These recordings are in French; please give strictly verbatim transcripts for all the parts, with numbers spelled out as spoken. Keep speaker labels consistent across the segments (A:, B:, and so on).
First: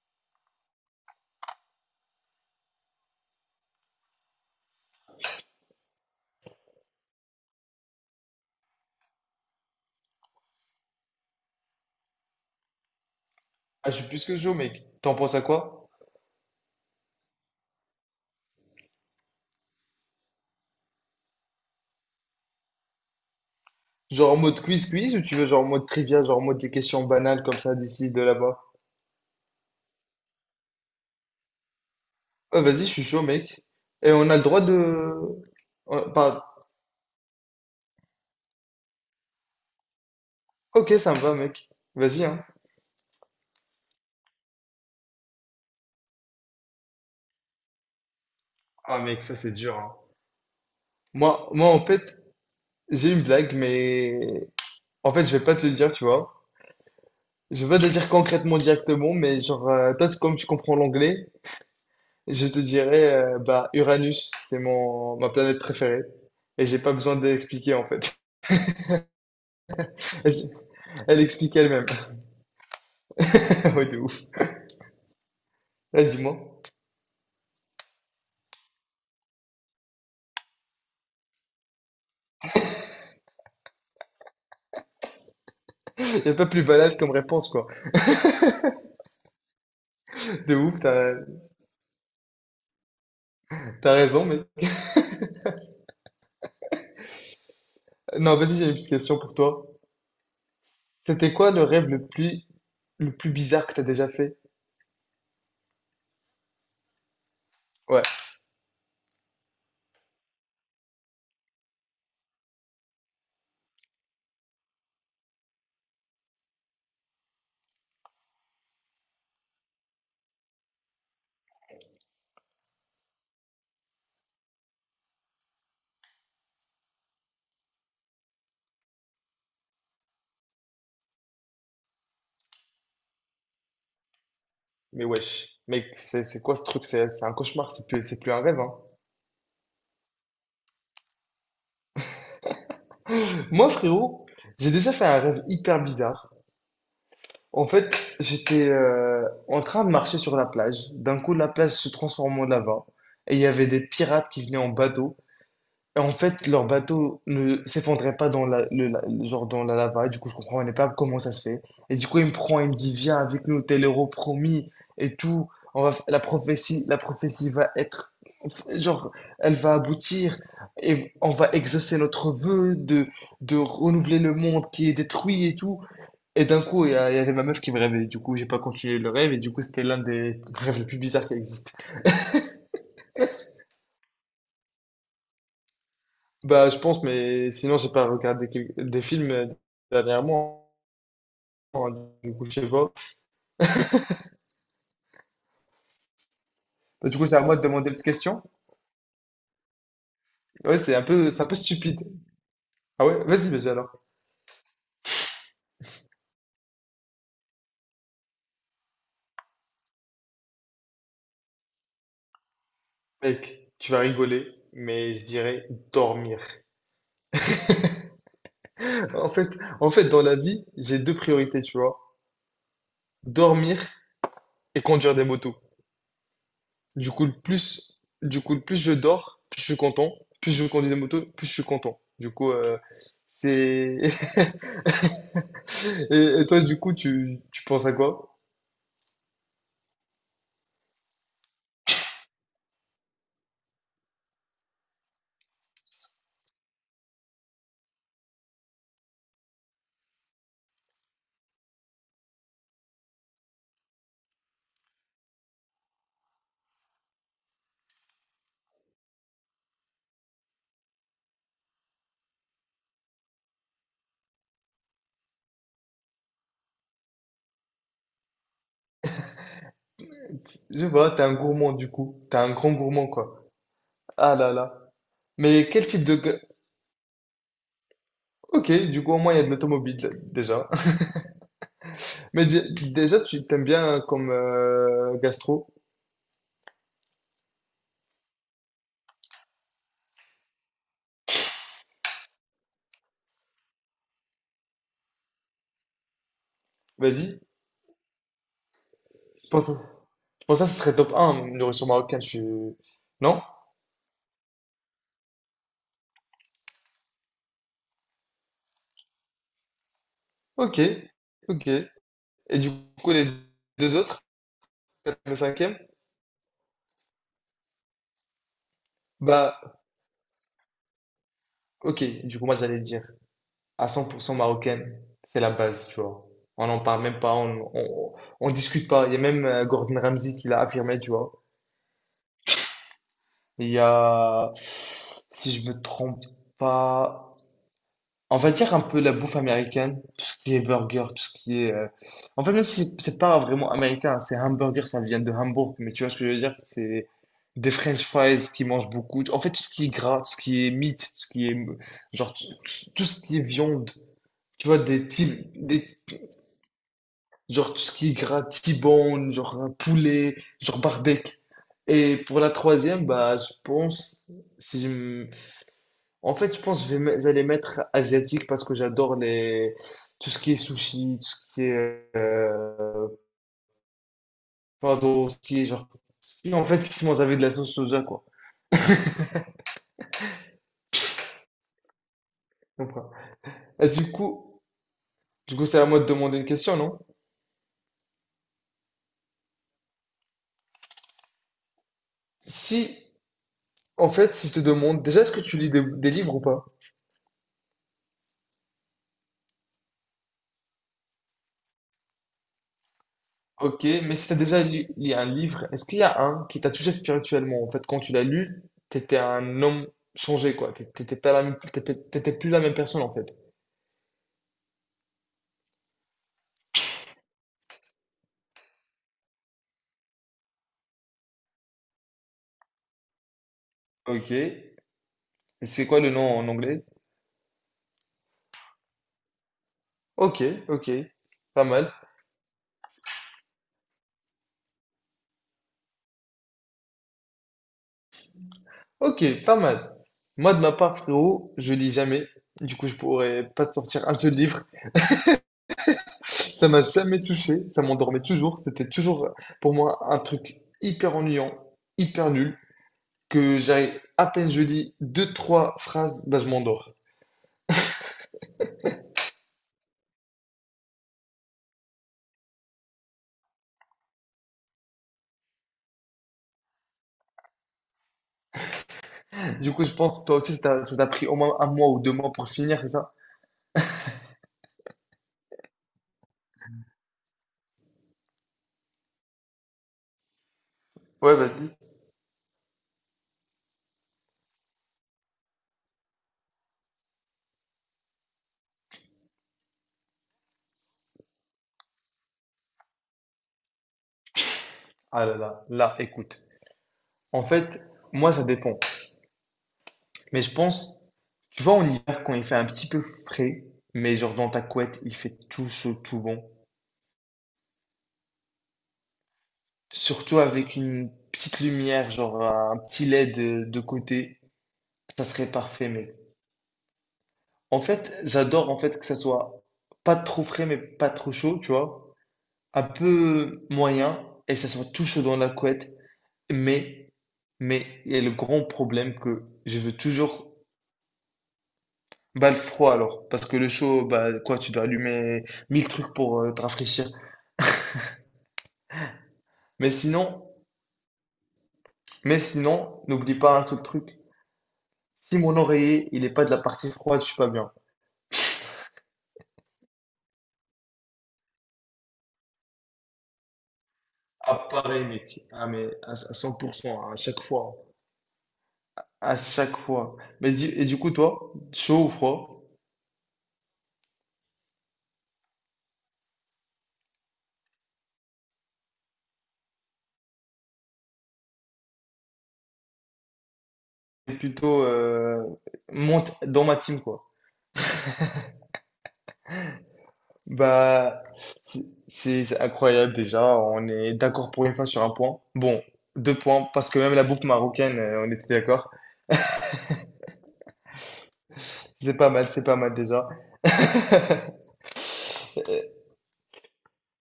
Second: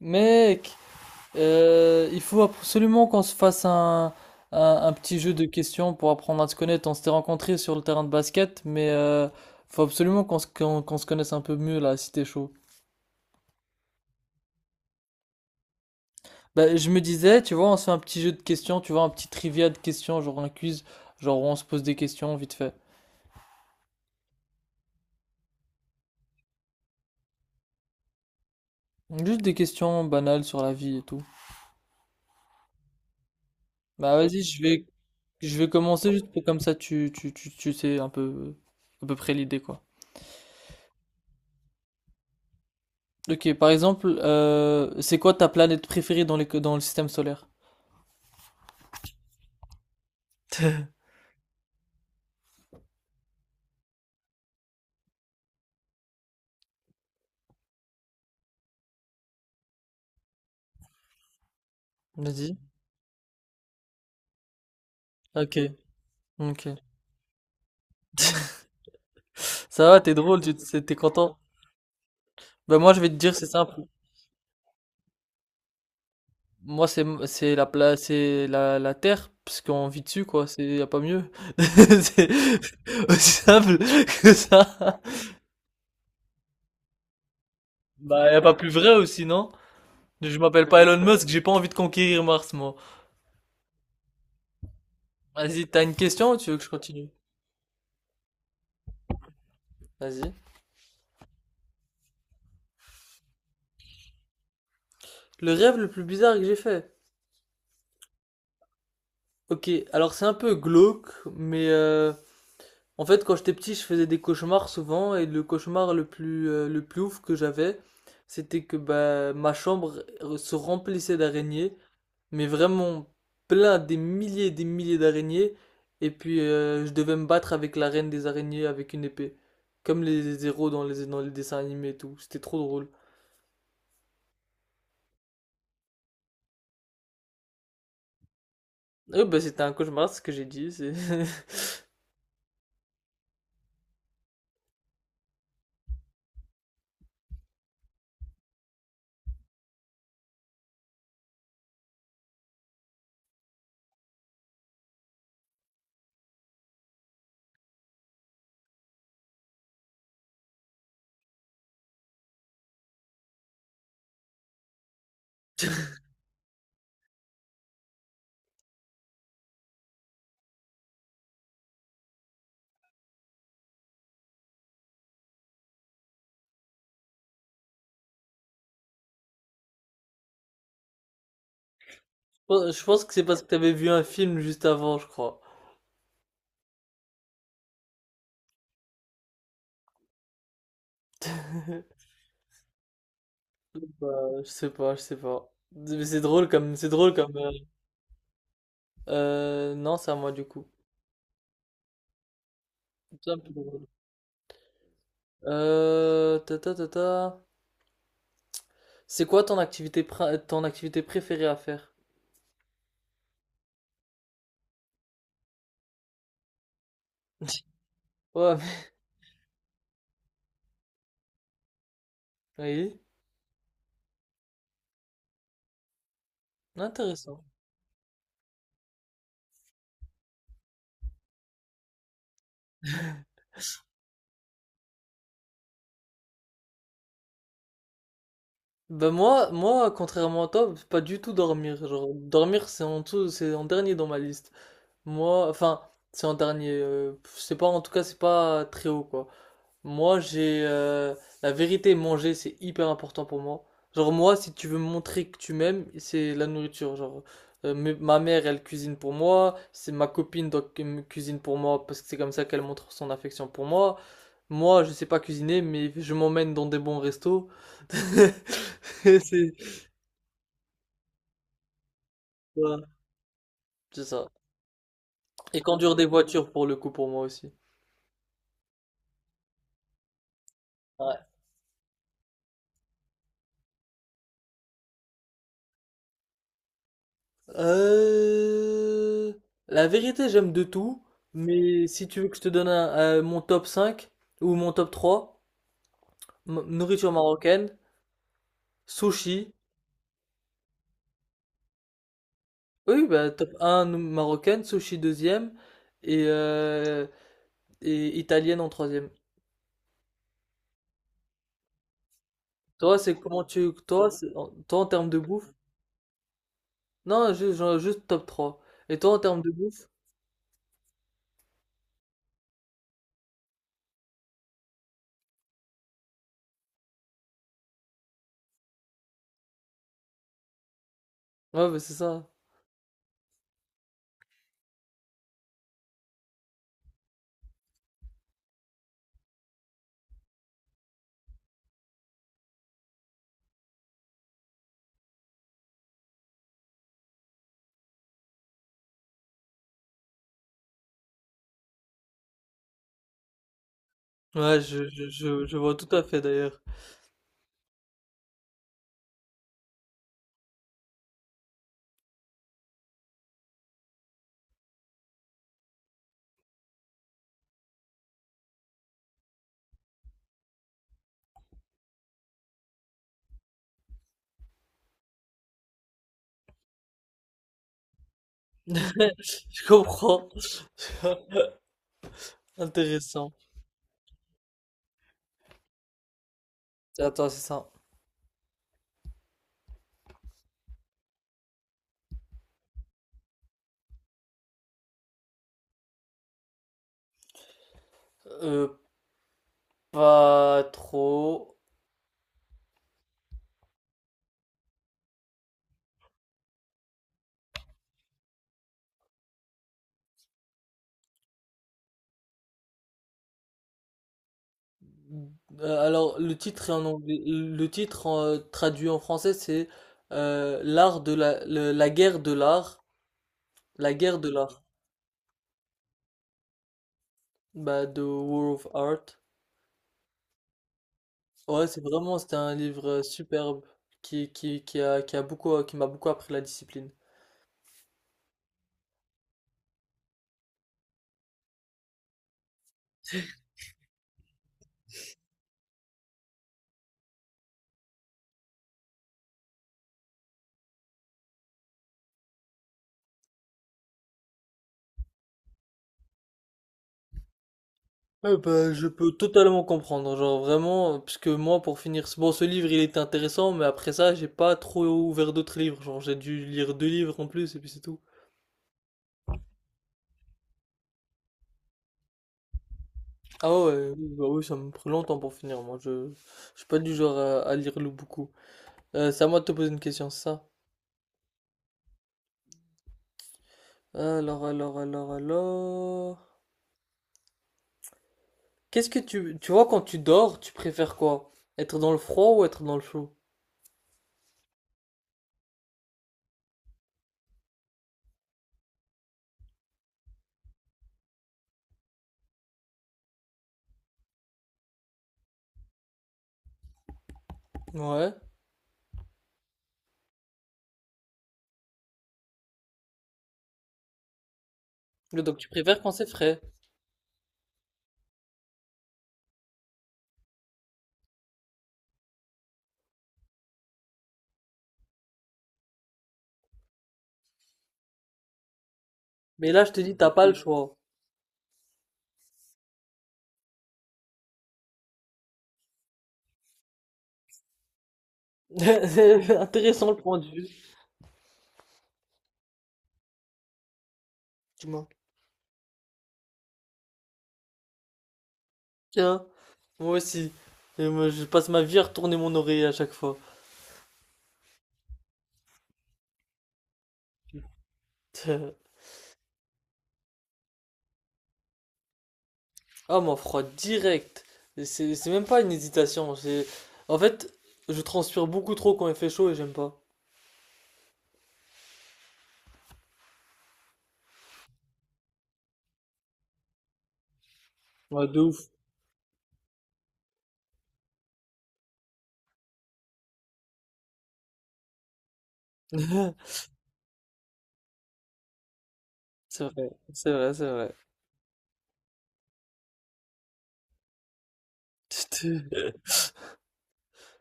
A: Mec, euh, il faut absolument qu'on se fasse un, un, un petit jeu de questions pour apprendre à se connaître. On s'était rencontrés sur le terrain de basket, mais euh, faut absolument qu'on se, qu'on, qu'on se connaisse un peu mieux là, si t'es chaud.
B: Ah, je suis plus que chaud, mec. T'en penses à quoi?
A: Bah, je me disais, tu vois, on se fait un petit jeu de questions, tu vois, un petit trivia de questions, genre un quiz, genre où on se pose des questions vite fait.
B: Genre en mode quiz quiz ou tu veux genre en mode trivia, genre en mode des questions banales comme ça d'ici, de là-bas?
A: Juste des questions banales sur la vie et tout.
B: Ouais, vas-y, je suis chaud, mec. Et
A: Bah
B: on a
A: vas-y,
B: le droit
A: je vais,
B: de...
A: je vais
B: on-
A: commencer juste pour
B: pas-
A: comme ça tu, tu, tu, tu sais un peu, à peu près l'idée quoi.
B: Ok, ça me va, mec. Vas-y, hein.
A: Ok, par exemple, euh, c'est quoi ta planète préférée dans les, dans le système solaire?
B: Ah, mec, ça c'est dur, hein. Moi, moi, en fait, j'ai une blague, mais en fait, je vais pas te le dire, tu vois. Je vais pas te dire concrètement directement, mais genre, euh, toi, tu- comme tu comprends l'anglais, je
A: Vas-y.
B: te dirais, euh, bah, Uranus, c'est mon ma
A: Ok,
B: planète préférée,
A: ok.
B: et j'ai pas besoin d'expliquer en fait.
A: Ça va, t'es drôle, tu t'es t'es
B: Elle
A: content.
B: explique elle-même.
A: Ben moi, je vais te dire, c'est simple.
B: Ouais, de ouf. Ah, dis-moi.
A: Moi, c'est c'est la pla- c'est la, la Terre, parce qu'on vit dessus, quoi. C'est y a pas mieux. C'est aussi simple que ça.
B: Il a pas plus banal comme réponse, quoi.
A: Bah, y a pas plus vrai aussi, non? Je
B: De
A: m'appelle
B: ouf,
A: pas Elon
B: t'as,
A: Musk, j'ai pas envie de conquérir Mars, moi.
B: t'as raison, mais...
A: Vas-y, t'as une question ou tu veux que je continue?
B: Non, vas-y, j'ai une petite question pour toi.
A: Vas-y.
B: C'était quoi le rêve le plus, le plus bizarre que t'as déjà fait?
A: Le rêve le plus bizarre que j'ai fait.
B: Ouais,
A: Ok, alors c'est un peu glauque, mais euh, en fait quand j'étais petit je faisais des cauchemars souvent et le cauchemar le plus, euh, le plus ouf que j'avais c'était que bah, ma chambre se remplissait d'araignées, mais vraiment plein des milliers et des milliers d'araignées et puis euh, je devais me battre avec la reine des araignées avec une épée, comme les héros dans les, dans les dessins animés et tout, c'était trop drôle.
B: mais wesh. Mec, c'est, c'est quoi ce truc? C'est, c'est un cauchemar, c'est plus, c'est plus un rêve, hein.
A: Oui bah c'était un cauchemar c'est ce que j'ai dit, c'est- je
B: Moi, frérot, j'ai déjà fait un rêve hyper bizarre. En fait, j'étais euh, en train de marcher sur la plage. D'un coup, la plage se transforme en lava. Et il y avait des pirates qui venaient en bateau. En fait, leur bateau ne s'effondrait pas dans la, le, la- le- genre dans la lava, et du coup, je comprenais pas comment ça se fait. Et du coup, il me prend, il me dit, viens avec nous, t'es l'héros promis et tout. On va, f- la prophétie, la prophétie va être, genre, elle va aboutir et on va exaucer notre vœu de, de renouveler le monde qui est détruit et tout. Et d'un coup, il y, a- il y avait ma meuf qui me rêvait. Du coup, j'ai pas continué le rêve et du coup, c'était l'un des rêves les plus bizarres qui existent.
A: pense je pense que c'est parce que t'avais vu un film juste avant je crois.
B: Bah, je pense, mais sinon, j'ai pas regardé quel- des films euh, dernièrement. Hein, du coup, je sais pas.
A: Bah, je sais pas, je sais pas. Mais c'est drôle comme, c'est
B: Bah,
A: drôle
B: du coup, c'est
A: comme.
B: à
A: Euh,
B: moi de demander une petite question.
A: euh, non, c'est à moi du coup.
B: Ouais, c'est un peu, c'est un peu stupide. Ah ouais,
A: C'est un
B: vas-y,
A: peu
B: vas-y
A: drôle.
B: alors.
A: Euh, ta ta ta ta. C'est quoi ton activité, pr- ton activité préférée à faire?
B: Mec, tu vas rigoler, mais je dirais dormir.
A: Ouais,
B: En fait, en fait, dans la vie, j'ai deux priorités, tu vois.
A: mais- oui,
B: Dormir et conduire des motos. Du coup, le
A: intéressant.
B: plus, du coup, le plus je dors, plus je suis content. Plus je conduis des motos, plus je suis content. Du coup, euh, c'est... Et, et toi, du coup, tu, tu penses à quoi?
A: Bah moi, moi, contrairement à toi, pas du tout dormir. Genre, dormir, c'est en tout, c'est en dernier dans ma liste. Moi, enfin, c'est en dernier. Euh, c'est pas, en tout cas, c'est pas très haut, quoi. Moi, j'ai euh, la vérité, manger, c'est hyper important pour moi. Genre moi, si tu veux me montrer que tu m'aimes, c'est la nourriture. Genre euh, mes- ma mère, elle cuisine pour moi, c'est ma copine donc elle me cuisine pour moi parce que c'est comme ça qu'elle montre son affection pour moi. Moi, je sais pas cuisiner, mais je m'emmène dans des bons restos. C'est
B: Je vois, t'es un gourmand du coup. T'es un grand
A: voilà,
B: gourmand quoi.
A: c'est ça.
B: Ah là là.
A: Et
B: Mais quel
A: conduire
B: type
A: des
B: de... ga-
A: voitures pour le coup pour moi aussi.
B: Ok, du coup au moins il y a de l'automobile d- déjà.
A: Ouais.
B: Mais dé- déjà tu t'aimes bien comme euh, gastro.
A: Euh, la vérité, j'aime de tout, mais si tu veux que je te donne un- euh, mon top cinq ou mon top trois m- nourriture
B: Vas-y.
A: marocaine, sushi,
B: Je pense, je pense que ça ce serait top un nourriture marocaine. Je suis...
A: oui, bah,
B: Non?
A: top un marocaine, sushi deuxième et, euh, et italienne en troisième.
B: Ok. Ok. Et du
A: Toi,
B: coup
A: c'est
B: les
A: comment tu...
B: deux
A: Toi,
B: autres,
A: c'est- en- toi, en termes de
B: quatrième et
A: bouffe?
B: cinquième?
A: Non, juste, genre, juste top trois. Et toi, en termes de
B: Bah
A: bouffe?
B: ok, du coup moi j'allais le dire. À cent pour cent marocaine. C'est la base, tu vois. On n'en parle même pas, on, on, on discute pas. Il y a même euh, Gordon Ramsay qui l'a affirmé, tu vois.
A: Ouais, bah, c'est ça.
B: Il y a, si je me trompe pas, on va dire un peu la bouffe américaine, tout ce qui est burger, tout ce qui est. euh, en fait, même si c'est pas vraiment américain, hein, c'est hamburger, ça vient de Hambourg, mais tu vois ce que je veux dire? C'est des French fries qui mangent beaucoup. En fait, tout ce qui est gras, tout ce qui est meat, tout ce qui est genre tout tout ce qui est viande.
A: Ouais,
B: Tu vois
A: je,
B: des
A: je,
B: types,
A: je, je vois
B: des,
A: tout à fait d'ailleurs.
B: Genre tout ce qui est gras, T-bone, genre un poulet, genre barbecue. Et pour la troisième, bah, je pense, si je m- en fait, je pense que je vais me- j'allais mettre asiatique parce que j'adore les, tout ce qui est sushi, tout ce qui est, euh, pardon, ce qui est genre, en fait, qui se mange avec de la sauce soja, quoi.
A: Je comprends.
B: Tu comprends.
A: Intéressant.
B: Et du coup, du coup, c'est à moi de demander une question, non?
A: Attends, c'est ça.
B: Si, en fait, si je te demande, déjà, est-ce que tu lis des, des livres ou pas?
A: Euh, pas trop.
B: Ok, mais si t'as déjà lu, lu un livre, est-ce qu'il y a un qui t'a touché spirituellement? En fait, quand tu l'as lu, t'étais un homme changé, quoi. T'é- T'étais pas la même, t'étais t'étais plus la même personne, en fait.
A: Euh, alors, le titre est en anglais. Le titre euh, traduit en français, c'est euh, l'art de la, le- la guerre de l'art. La guerre de
B: Ok.
A: l'art.
B: Et c'est quoi le nom en anglais?
A: Bah, The War of Art.
B: Ok, ok. Pas
A: Ouais, c'est
B: mal.
A: vraiment, c'était un livre euh, superbe qui, qui, qui a, qui a beaucoup, qui m'a beaucoup appris la discipline.
B: Ok, pas mal. Moi, de ma part, frérot, je lis jamais. Du coup, je pourrais pas te sortir un seul livre. Ça m'a jamais touché. Ça m'endormait toujours. C'était toujours, pour moi, un truc hyper ennuyant, hyper nul, que j'arrive, à peine je lis deux, trois phrases, bah, je m'endors.
A: Euh, bah, je peux totalement comprendre, genre vraiment, euh, parce que moi, pour finir, ce- bon, ce livre, il était intéressant, mais après ça, j'ai pas trop ouvert d'autres livres, genre j'ai dû lire deux livres en plus, et puis c'est tout.
B: Du coup, je pense que toi aussi, ça t'a ça t'a pris au moins un mois ou deux mois pour finir, c'est ça?
A: Ah ouais, oui, bah oui, ça me prend longtemps pour finir. Moi, je, je suis pas du genre à, à lire le beaucoup. Euh, c'est à moi de te poser une question, c'est ça.
B: Ouais, vas-y.
A: Alors, alors, alors, alors. Qu'est-ce que tu, tu vois, quand tu dors, tu préfères quoi? Être dans le froid ou être dans le chaud?
B: Ah là là, là, écoute. En fait, moi, ça dépend. Mais je pense, tu vois, en hiver, quand il fait un petit peu frais, mais genre dans ta couette, il fait tout chaud, tout bon.
A: Ouais.
B: Surtout avec une petite lumière, genre un petit L E D de, de côté, ça
A: Donc, tu
B: serait
A: préfères
B: parfait,
A: quand c'est
B: mec.
A: frais.
B: En fait, j'adore en fait que ça soit pas trop frais, mais pas trop chaud, tu vois. Un peu moyen, et ça soit tout chaud dans la couette. Mais, mais il y a le grand problème que
A: Mais là, je
B: je
A: te dis,
B: veux
A: t'as pas le
B: toujours
A: choix.
B: bah, le froid alors. Parce que le chaud, bah quoi, tu dois allumer mille trucs pour euh, te rafraîchir.
A: C'est intéressant
B: Mais
A: le point de
B: sinon,
A: vue.
B: mais sinon, n'oublie pas un seul truc.
A: Dis-moi.
B: Si mon oreiller, il n'est pas de la partie froide, je suis pas bien.
A: Tiens, moi aussi. Et moi, je passe ma vie à retourner mon oreiller à chaque fois.
B: Ah, pareil, mec. Ah, mais à à cent pour cent, à chaque fois. À chaque fois. Mais du- et du coup, toi, chaud ou froid,
A: Ah, mon froid direct. C'est c'est même pas une hésitation. C'est... En fait, je transpire beaucoup trop quand il fait chaud et j'aime pas.
B: t'es plutôt euh, monte dans ma team, quoi.
A: Ouais, de ouf.
B: Bah, c'est c'est- c'est incroyable déjà. On est d'accord pour une fois sur un point. Bon, deux points, parce que même la bouffe marocaine, euh, on était d'accord.
A: C'est vrai, c'est vrai, c'est vrai.
B: C'est pas mal, c'est pas mal déjà.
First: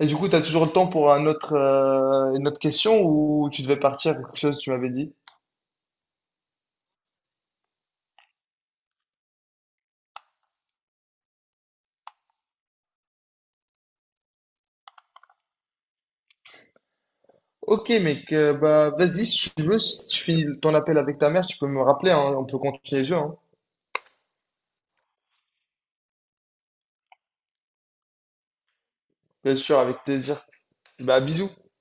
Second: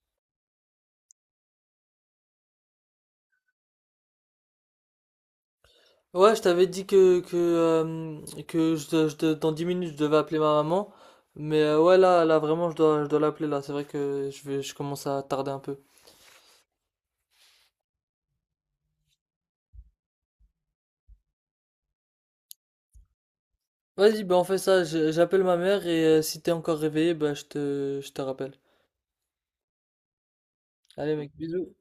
B: Et du coup, t'as toujours le temps pour un autre, euh, une autre question ou tu devais partir, quelque chose, tu m'avais dit.
A: Ouais, je t'avais dit que, que, euh, que je, dois- je dois, dans dix minutes je devais appeler ma maman. Mais euh, ouais, là, là vraiment, je dois, je dois l'appeler là. C'est vrai que je vais, je commence à tarder un peu.
B: Ok, mec, euh, bah vas-y, si tu veux, si tu finis ton appel avec ta mère, tu peux me rappeler, hein, on peut continuer le jeu, hein.
A: Vas-y, ben on fait ça. Je- J'appelle ma mère et euh, si t'es encore réveillé, bah je te, je te rappelle.
B: Bien sûr, avec plaisir.
A: Allez,
B: Bah,
A: mec,
B: bisous.
A: bisous.